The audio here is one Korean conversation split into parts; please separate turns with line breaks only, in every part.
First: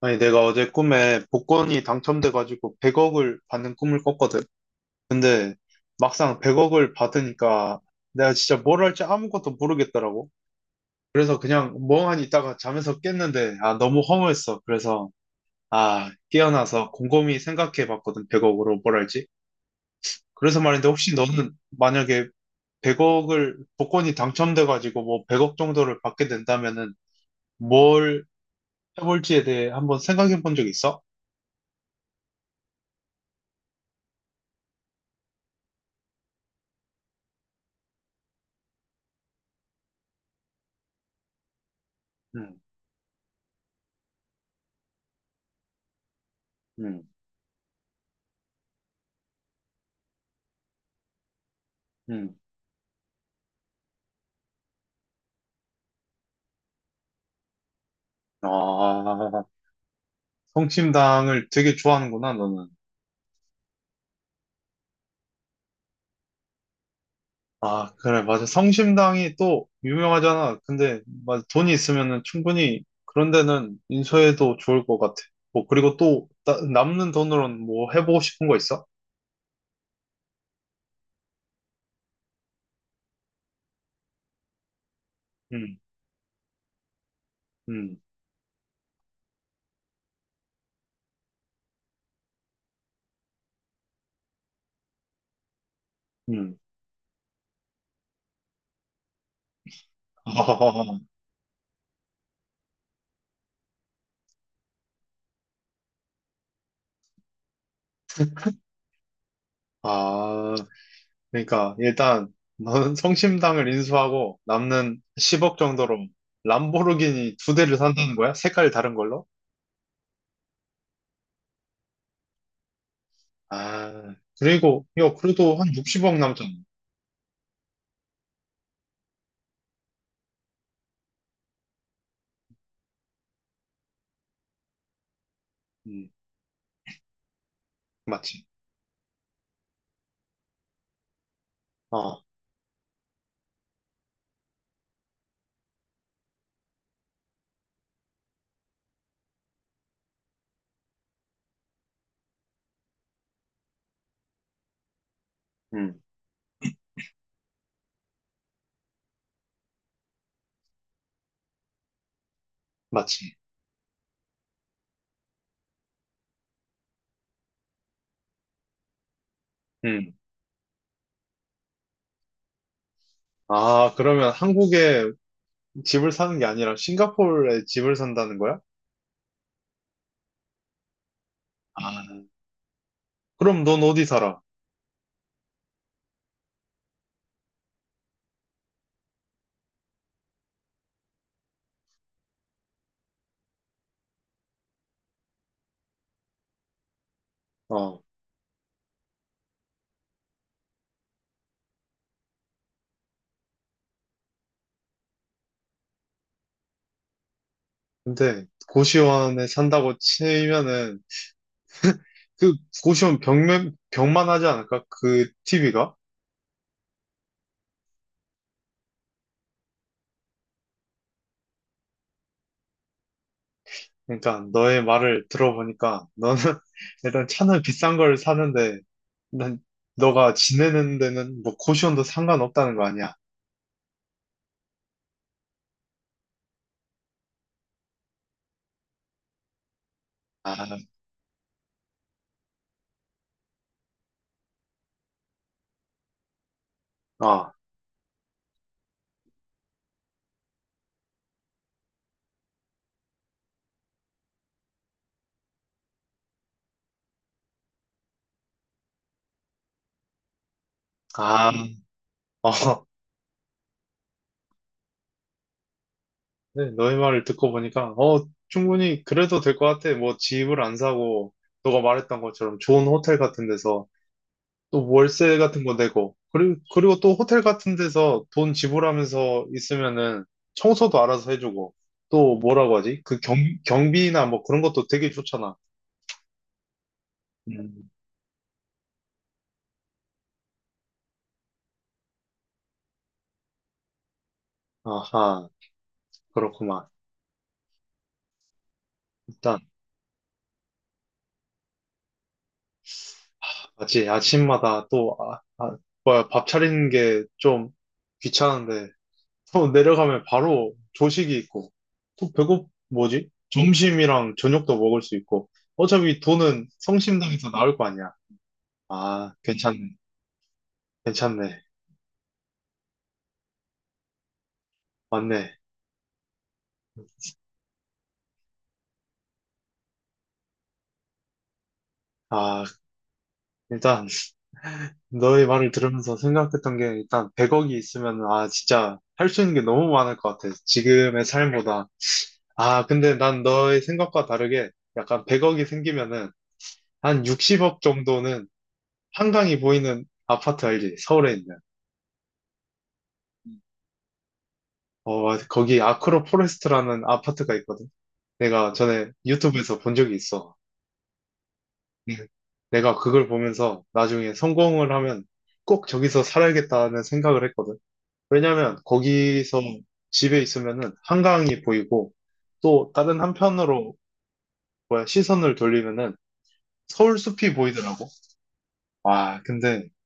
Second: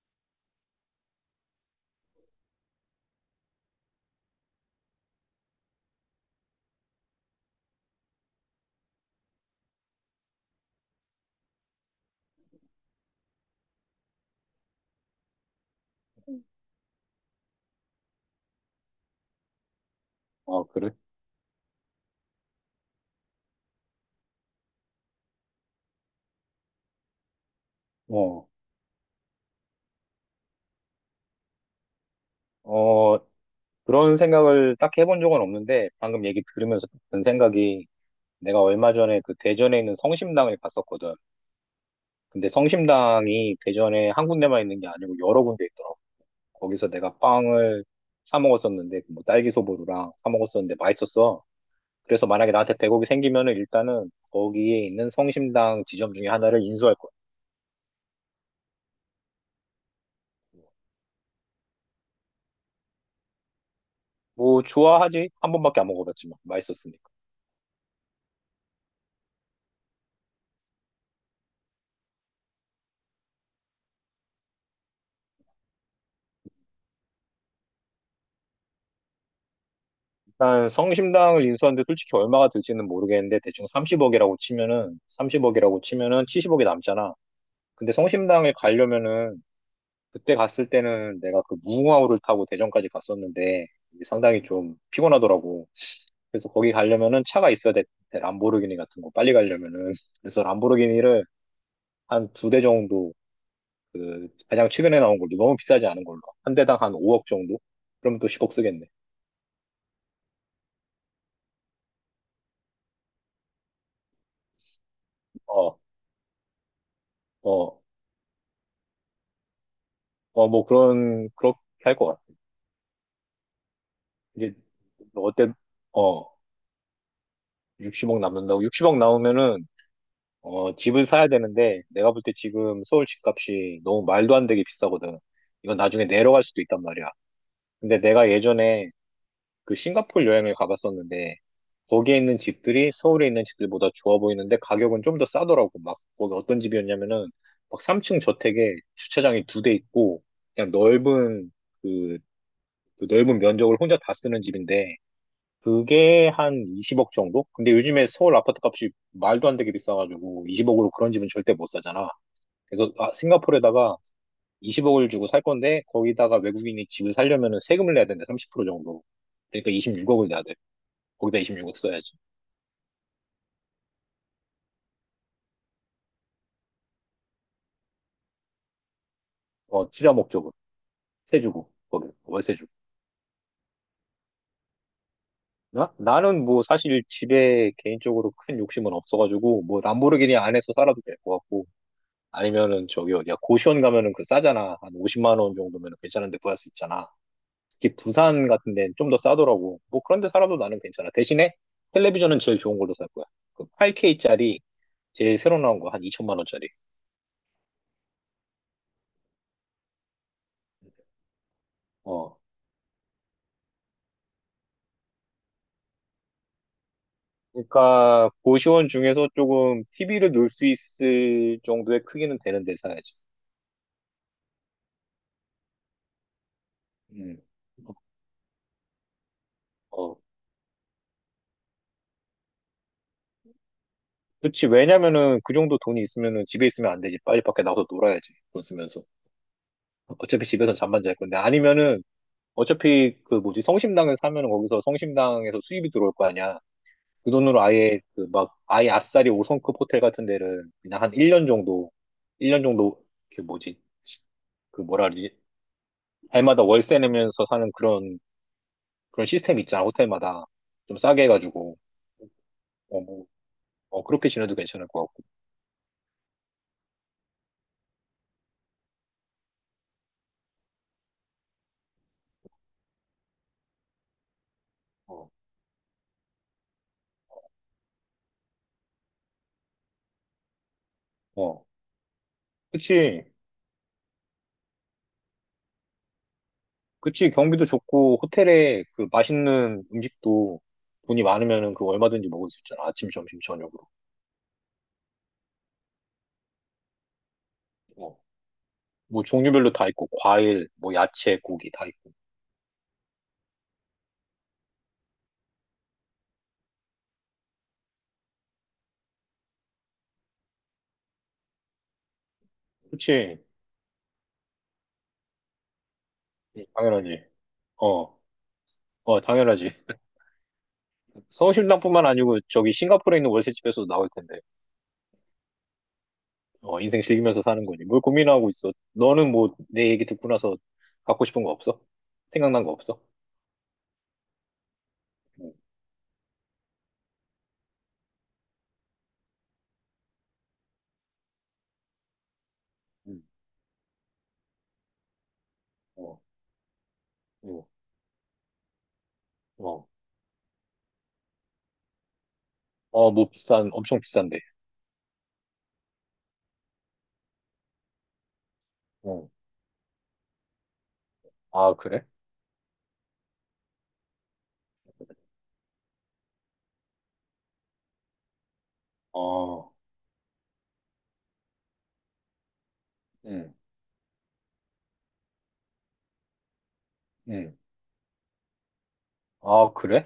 아니, 내가 어제 꿈에 복권이 당첨돼가지고 100억을 받는 꿈을 꿨거든. 근데 막상 100억을 받으니까 내가 진짜 뭘 할지 아무것도 모르겠더라고. 그래서 그냥 멍하니 있다가 잠에서 깼는데, 아, 너무 허무했어. 그래서, 아, 깨어나서 곰곰이 생각해 봤거든. 100억으로 뭘 할지. 그래서
아,
말인데,
그래?
혹시 너는 만약에 100억을, 복권이 당첨돼가지고 뭐 100억 정도를 받게 된다면은 뭘
어,
해볼지에 대해 한번 생각해 본 적 있어?
어, 그런 생각을 딱 해본 적은 없는데, 방금 얘기 들으면서 든 생각이, 내가 얼마 전에 그 대전에 있는 성심당을 갔었거든. 근데
음,
성심당이 대전에 한 군데만 있는 게 아니고 여러 군데 있더라고. 거기서
음,
내가 빵을 사 먹었었는데, 그 뭐 딸기 소보루랑 사 먹었었는데 맛있었어. 그래서
음.
만약에 나한테 대0억이 생기면은 일단은 거기에 있는 성심당 지점 중에 하나를 인수할 거야.
아, 성심당을 되게 좋아하는구나, 너는.
뭐, 좋아하지? 한 번밖에 안 먹어봤지만, 맛있었으니.
아, 그래, 맞아. 성심당이 또 유명하잖아. 근데, 맞아. 돈이 있으면은 충분히 그런 데는 인수해도 좋을 것 같아. 뭐, 그리고 또 남는 돈으로는 뭐 해보고 싶은 거 있어?
일단 성심당을 인수하는데 솔직히 얼마가 들지는 모르겠는데 대충 30억이라고 치면은
응,
30억이라고 치면은 70억이 남잖아. 근데
응,
성심당에 가려면은 그때 갔을 때는 내가 그 무궁화호를 타고 대전까지 갔었는데 이게 상당히 좀 피곤하더라고. 그래서
응.
거기 가려면은 차가 있어야 돼. 람보르기니 같은 거 빨리 가려면은 그래서 람보르기니를 한 두 대 정도 그 가장 최근에 나온 걸로 너무 비싸지 않은 걸로 한 대당 한 5억 정도? 그럼 또 10억 쓰겠네.
아, 그러니까 일단 너는 성심당을 인수하고 남는 10억
어,
정도로 람보르기니 두 대를
어,
산다는 거야? 색깔 다른 걸로?
어, 뭐 그런 그렇게 할 것 같아.
아,
이제
그리고, 야,
어때?
그래도 한 60억
어,
남잖아.
60억 남는다고? 60억 나오면은 집을 사야 되는데 내가 볼 때 지금 서울 집값이 너무 말도 안 되게 비싸거든. 이건 나중에
음,
내려갈 수도 있단 말이야. 근데 내가
맞지.
예전에 그 싱가포르 여행을 가봤었는데 거기에
어,
있는 집들이 서울에 있는 집들보다 좋아 보이는데 가격은 좀 더 싸더라고. 막 거기 어떤 집이었냐면은 막 3층 저택에 주차장이 두 대 있고 그냥 넓은 그, 그 넓은 면적을 혼자 다 쓰는 집인데
음,
그게 한 20억 정도? 근데 요즘에 서울 아파트 값이 말도 안 되게 비싸가지고 20억으로 그런 집은 절대 못 사잖아. 그래서 아,
맞지.
싱가포르에다가 20억을 주고 살 건데 거기다가 외국인이 집을 살려면은 세금을 내야 되는데 30% 정도. 그러니까
음.
26억을 내야 돼. 거기다 26억 써야지.
아, 그러면 한국에 집을 사는 게 아니라 싱가포르에 집을 산다는 거야?
어, 투자 목적은 세 주고 거기
아,
월세 주고.
그럼 넌 어디 살아?
나 나는 뭐 사실 집에 개인적으로 큰 욕심은 없어가지고 뭐 람보르기니 안에서 살아도 될 것 같고, 아니면은 저기 어디야 고시원 가면은 그 싸잖아, 한 50만 원 정도면 괜찮은데 구할 수 있잖아. 특히
어,
부산 같은 데는 좀 더 싸더라고. 뭐 그런데 살아도 나는 괜찮아. 대신에 텔레비전은 제일 좋은 걸로 살 거야. 그 8K짜리 제일 새로 나온 거, 한 2천만 원짜리.
근데 고시원에 산다고 치면은
어.
그 고시원 벽만 하지 않을까? 그 TV가?
그러니까 고시원 중에서 조금 TV를 놓을 수 있을 정도의 크기는 되는 데 사야지.
그러니까 너의 말을 들어보니까 너는 일단
음.
차는 비싼 걸 사는데 난
어.
너가 지내는 데는 뭐 고시원도 상관없다는 거 아니야?
그렇지. 왜냐면은 그 정도 돈이 있으면은 집에 있으면 안 되지. 빨리 밖에 나가서 놀아야지, 돈 쓰면서. 어차피 집에서
아,
잠만 잘 건데, 아니면은 어차피 그 뭐지, 성심당에 사면은 거기서 성심당에서 수입이 들어올 거 아니야. 그
어,
돈으로 아예 그 막 아예 아싸리 5성급 호텔 같은 데를 그냥 한 1년 정도, 1년 정도 그 뭐지 그 뭐라 그러지, 해마다 월세 내면서 사는 그런 시스템 있잖아, 호텔마다 좀 싸게
아,
해가지고.
어.
뭐, 그렇게 지내도 괜찮을 것 같고.
네, 너의 말을 듣고 보니까, 어, 충분히 그래도 될 것 같아. 뭐, 집을 안 사고, 너가 말했던 것처럼 좋은 호텔 같은 데서, 또
어,
월세 같은 거 내고, 그리고 또 호텔 같은 데서 돈 지불하면서 있으면은 청소도 알아서
어.
해주고, 또 뭐라고 하지?
그치,
경비나 뭐 그런 것도 되게 좋잖아.
그치, 경비도
음.
좋고 호텔에 그 맛있는 음식도 돈이 많으면은 그 얼마든지 먹을 수 있잖아, 아침 점심 저녁으로.
아하, 그렇구만.
어. 뭐
일단,
종류별로 다 있고, 과일 뭐 야채 고기 다 있고.
아침마다 또, 아, 아, 뭐야, 밥 차리는 게 좀 귀찮은데, 또 내려가면 바로 조식이 있고, 또 뭐지?
그치.
점심이랑 저녁도 먹을 수 있고, 어차피 돈은
당연하지.
성심당에서 나올 거 아니야.
어, 어,
아,
당연하지.
괜찮네. 괜찮네.
성심당뿐만 아니고 저기 싱가포르에 있는 월세집에서도 나올 텐데.
맞네.
어, 인생 즐기면서 사는 거지. 뭘 고민하고 있어. 너는 뭐 내 얘기 듣고 나서 갖고 싶은 거 없어?
아,
생각난 거 없어?
일단, 너의
응,
말을 들으면서 생각했던 게, 일단, 100억이 있으면, 아, 진짜, 할 수 있는 게 너무 많을 것 같아. 지금의 삶보다. 아, 근데
응,
난 너의 생각과 다르게, 약간 100억이
어,
생기면은, 한
어,
60억 정도는 한강이
어,
보이는 아파트 알지? 서울에 있는.
어, 뭐 엄청 비싼데.
어, 거기 아크로 포레스트라는 아파트가 있거든. 내가 전에
어,
유튜브에서 본 적이 있어.
아, 그래?
네. 내가 그걸 보면서 나중에 성공을 하면 꼭 저기서 살아야겠다는 생각을 했거든. 왜냐면 거기서
어,
집에 있으면은 한강이 보이고 또 다른
응,
한편으로 뭐야 시선을 돌리면은 서울 숲이
응.
보이더라고. 와,
아,
근데
그래?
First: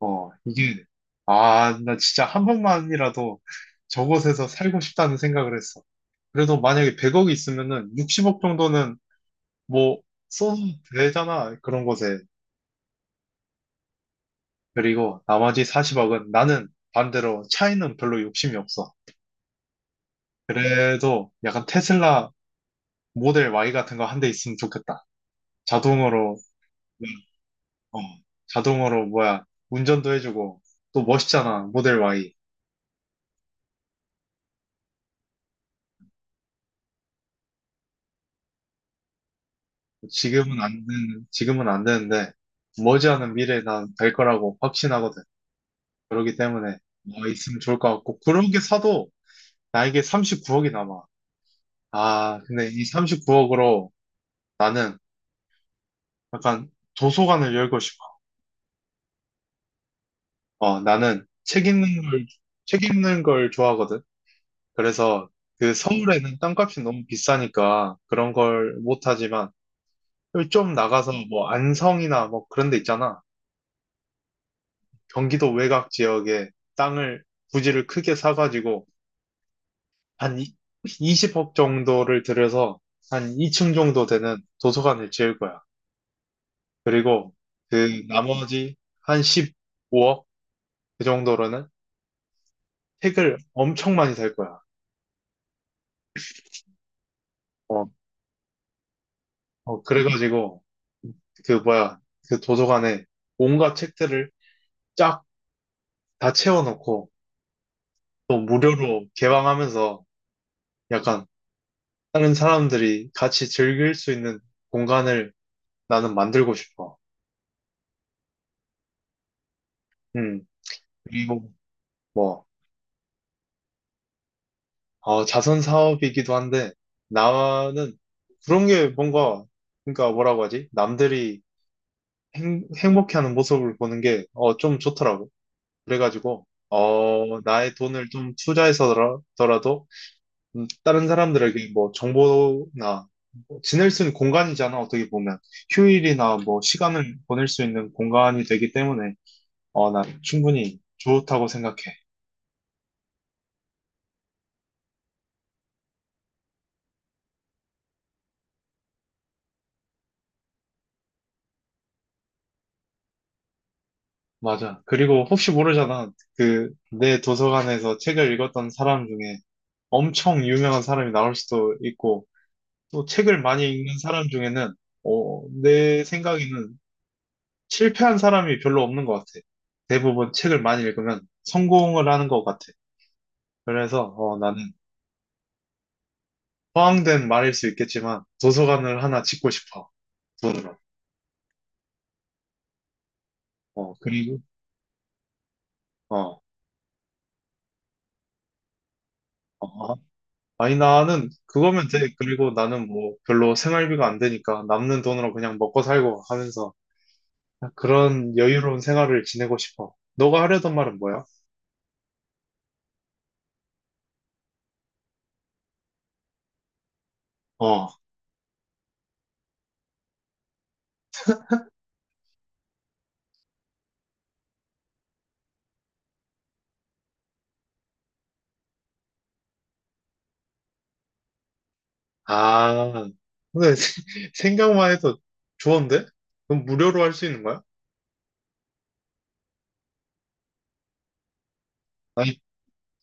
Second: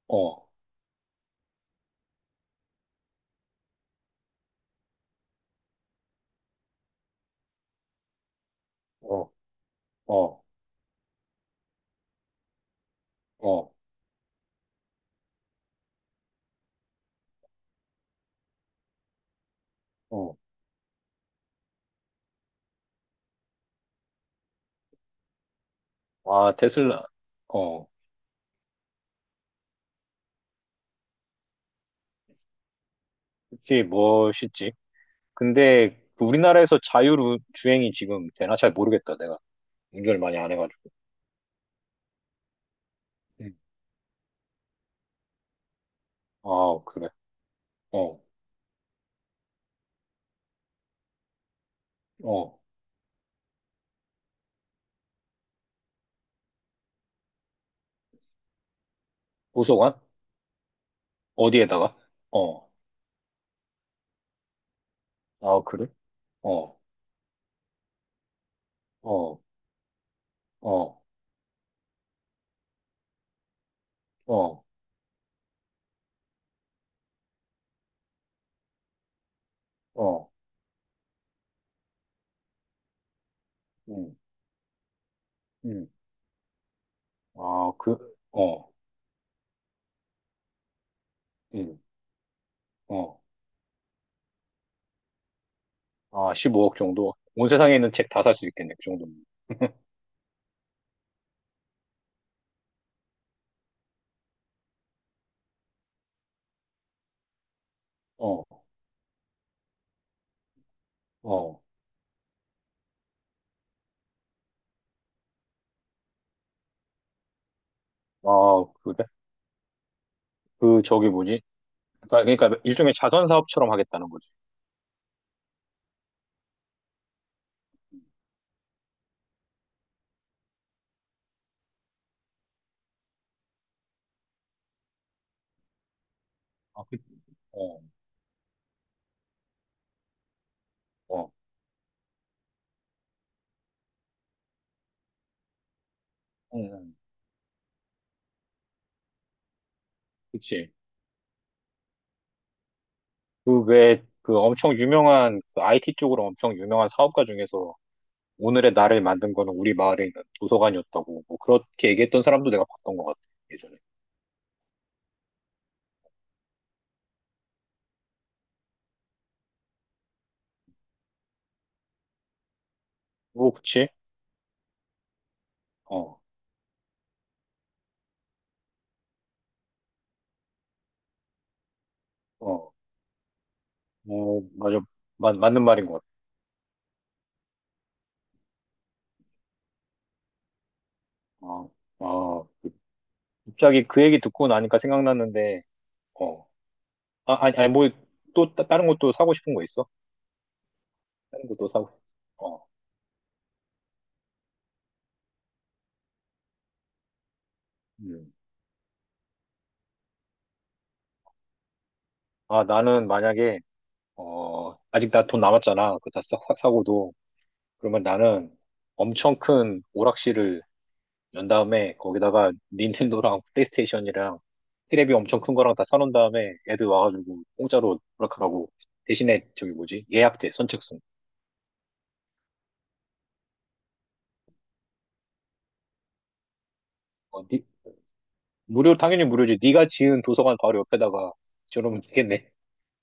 어
어,
이게 아, 나 진짜 한 번만이라도 저곳에서 살고 싶다는 생각을 했어. 그래도 만약에 100억이 있으면은 60억 정도는
어,
뭐
어,
써도 되잖아. 그런 것에.
어,
그리고 나머지 40억은 나는 반대로 차에는 별로 욕심이 없어.
어.
그래도 약간 테슬라 모델 Y 같은 거 한 대 있으면 좋겠다. 자동으로,
아, 테슬라. 어,
어, 자동으로 뭐야, 운전도 해주고, 또 멋있잖아, 모델 Y.
그게 멋있지. 근데 그 우리나라에서 자율주행이 지금 되나? 잘 모르겠다, 내가. 운전을 많이 안 해가지고.
지금은 안 되는데, 머지않은
음.
미래에 난 될 거라고 확신하거든. 그렇기 때문에,
아, 그래.
와, 있으면 좋을 것 같고,
어,
그런 게 사도 나에게 39억이 남아. 아,
어.
근데 이 39억으로 나는 약간 도서관을 열고 싶어.
도서관?
어, 나는
어디에다가? 어.
책 읽는 걸 좋아하거든. 그래서
아,
그
그래?
서울에는
어,
땅값이 너무 비싸니까 그런 걸
어,
못하지만 좀
어,
나가서 뭐 안성이나 뭐 그런 데 있잖아.
어,
경기도 외곽 지역에 땅을, 부지를 크게 사가지고
어.
한 20억 정도를 들여서 한 2층 정도
음,
되는 도서관을 지을 거야.
음.
그리고
아, 그,
그
어,
나머지 한 15억 그 정도로는
음, 어.
책을 엄청 많이 살 거야.
아, 15억 정도? 온 세상에
어,
있는 책 다 살 수 있겠네, 그 정도면.
어, 그래가지고 그 뭐야 그 도서관에 온갖 책들을 쫙 다 채워놓고 또
어,
무료로 개방하면서 약간
어.
다른 사람들이 같이 즐길 수 있는 공간을 나는 만들고 싶어.
아, 그래?
음,
저기 뭐지?
그리고
그러니까,
뭐
그러니까 일종의 자선 사업처럼 하겠다는 거지.
어, 자선 사업이기도 한데 나는 그런 게 뭔가 그러니까 뭐라고 하지? 남들이 행복해하는 모습을 보는 게, 어, 좀 좋더라고. 그래가지고,
아, 그,
어, 나의
어,
돈을 좀 투자해서더라도, 다른
어.
사람들에게 뭐 정보나, 뭐 지낼 수 있는 공간이잖아, 어떻게 보면. 휴일이나 뭐
응,
시간을 보낼 수 있는 공간이 되기 때문에, 어, 난
그치.
충분히 좋다고 생각해.
그 왜, 그 엄청 유명한, 그 IT 쪽으로 엄청 유명한 사업가 중에서 오늘의 나를 만든 거는 우리 마을에 있는 도서관이었다고, 뭐, 그렇게 얘기했던 사람도 내가 봤던 것 같아, 예전에.
맞아. 그리고 혹시 모르잖아. 그, 내 도서관에서 책을 읽었던 사람 중에 엄청 유명한 사람이 나올 수도 있고, 또 책을
뭐,
많이
그치?
읽는 사람 중에는 어, 내
어,
생각에는 실패한 사람이 별로 없는 것 같아. 대부분 책을 많이 읽으면 성공을 하는 것 같아.
어,
그래서 어,
뭐
나는
맞아. 맞는 말인 것
허황된 말일 수 있겠지만 도서관을 하나 짓고 싶어. 돈으로.
같아. 어, 어, 갑자기
어,
그 얘기
그리고
듣고 나니까 생각났는데,
어, 어.
어, 아, 아니, 아니, 뭐, 또, 다른 것도 사고 싶은 거 있어?
어. 아니 나는
다른 것도
그거면
사고, 싶-
돼. 그리고
어,
나는 뭐 별로 생활비가 안 되니까 남는 돈으로 그냥 먹고 살고 하면서
음.
그런 여유로운 생활을 지내고 싶어. 너가 하려던 말은 뭐야?
아, 나는 만약에, 아직 나 돈 남았잖아. 그거 다 사고도.
어.
그러면 나는 엄청 큰 오락실을 연 다음에 거기다가 닌텐도랑 플레이스테이션이랑 테레비 엄청 큰 거랑 다 사놓은 다음에 애들 와가지고 공짜로 오락하라고. 대신에 저기 뭐지, 예약제 선착순.
아, 근데 생각만 해도 좋은데? 그럼 무료로 할 수 있는
어,
거야?
무료, 당연히 무료지. 네가 지은 도서관 바로 옆에다가 저러면
아니,
되겠네.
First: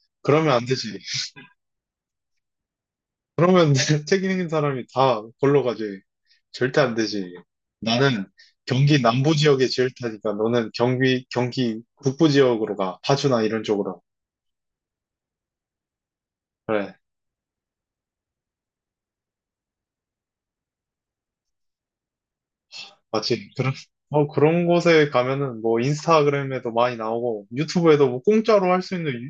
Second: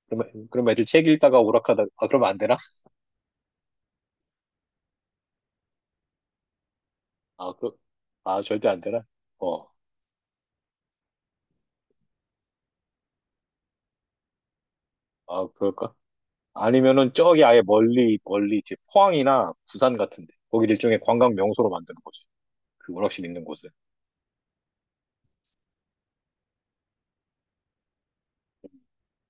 그러면
그러면 안
그럼 애들
되지.
책 읽다가 오락하다, 아, 그러면 안 되나?
그러면 책 읽는 사람이 다 걸러 가지. 절대 안 되지.
아,
나는
절대 안
경기
되나?
남부 지역에
어,
지을 테니까 너는 경기 북부 지역으로 가. 파주나 이런 쪽으로.
아, 그럴까?
그래,
아니면은 저기 아예 멀리 멀리 이제 포항이나 부산 같은데, 거기를 일종의 관광 명소로 만드는 거지, 그 오락실 있는
맞지.
곳에.
그런, 어, 그런 곳에 가면은 뭐 인스타그램에도 많이 나오고 유튜브에도 뭐 공짜로 할 수 있는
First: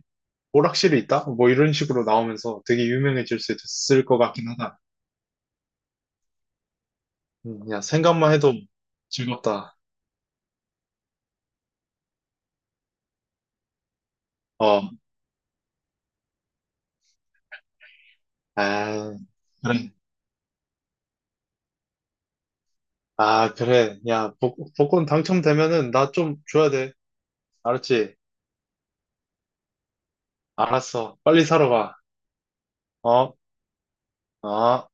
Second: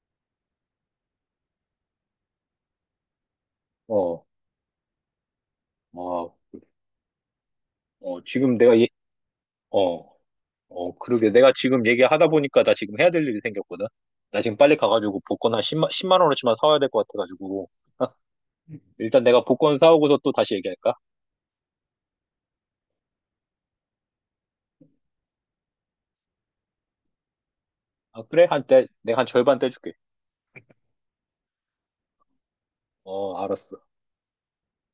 오락실이 있다? 뭐 이런 식으로 나오면서 되게 유명해질 수 있을 것
어,
같긴 하다.
어,
그냥
어,
생각만 해도 즐겁다.
어, 어, 그러게. 내가 지금 얘기하다 보니까 나 지금 해야 될 일이 생겼거든. 나 지금 빨리
어,
가가지고 복권 한 십만 원어치만 사와야 될 것 같아가지고.
아,
일단 내가 복권
그래.
사오고서 또 다시 얘기할까?
아, 그래. 야, 복권 당첨되면은 나 좀 줘야 돼. 알았지?
아, 그래? 내가 한 절반 떼줄게.
알았어. 빨리 사러 가. 어,
어, 알았어.
어.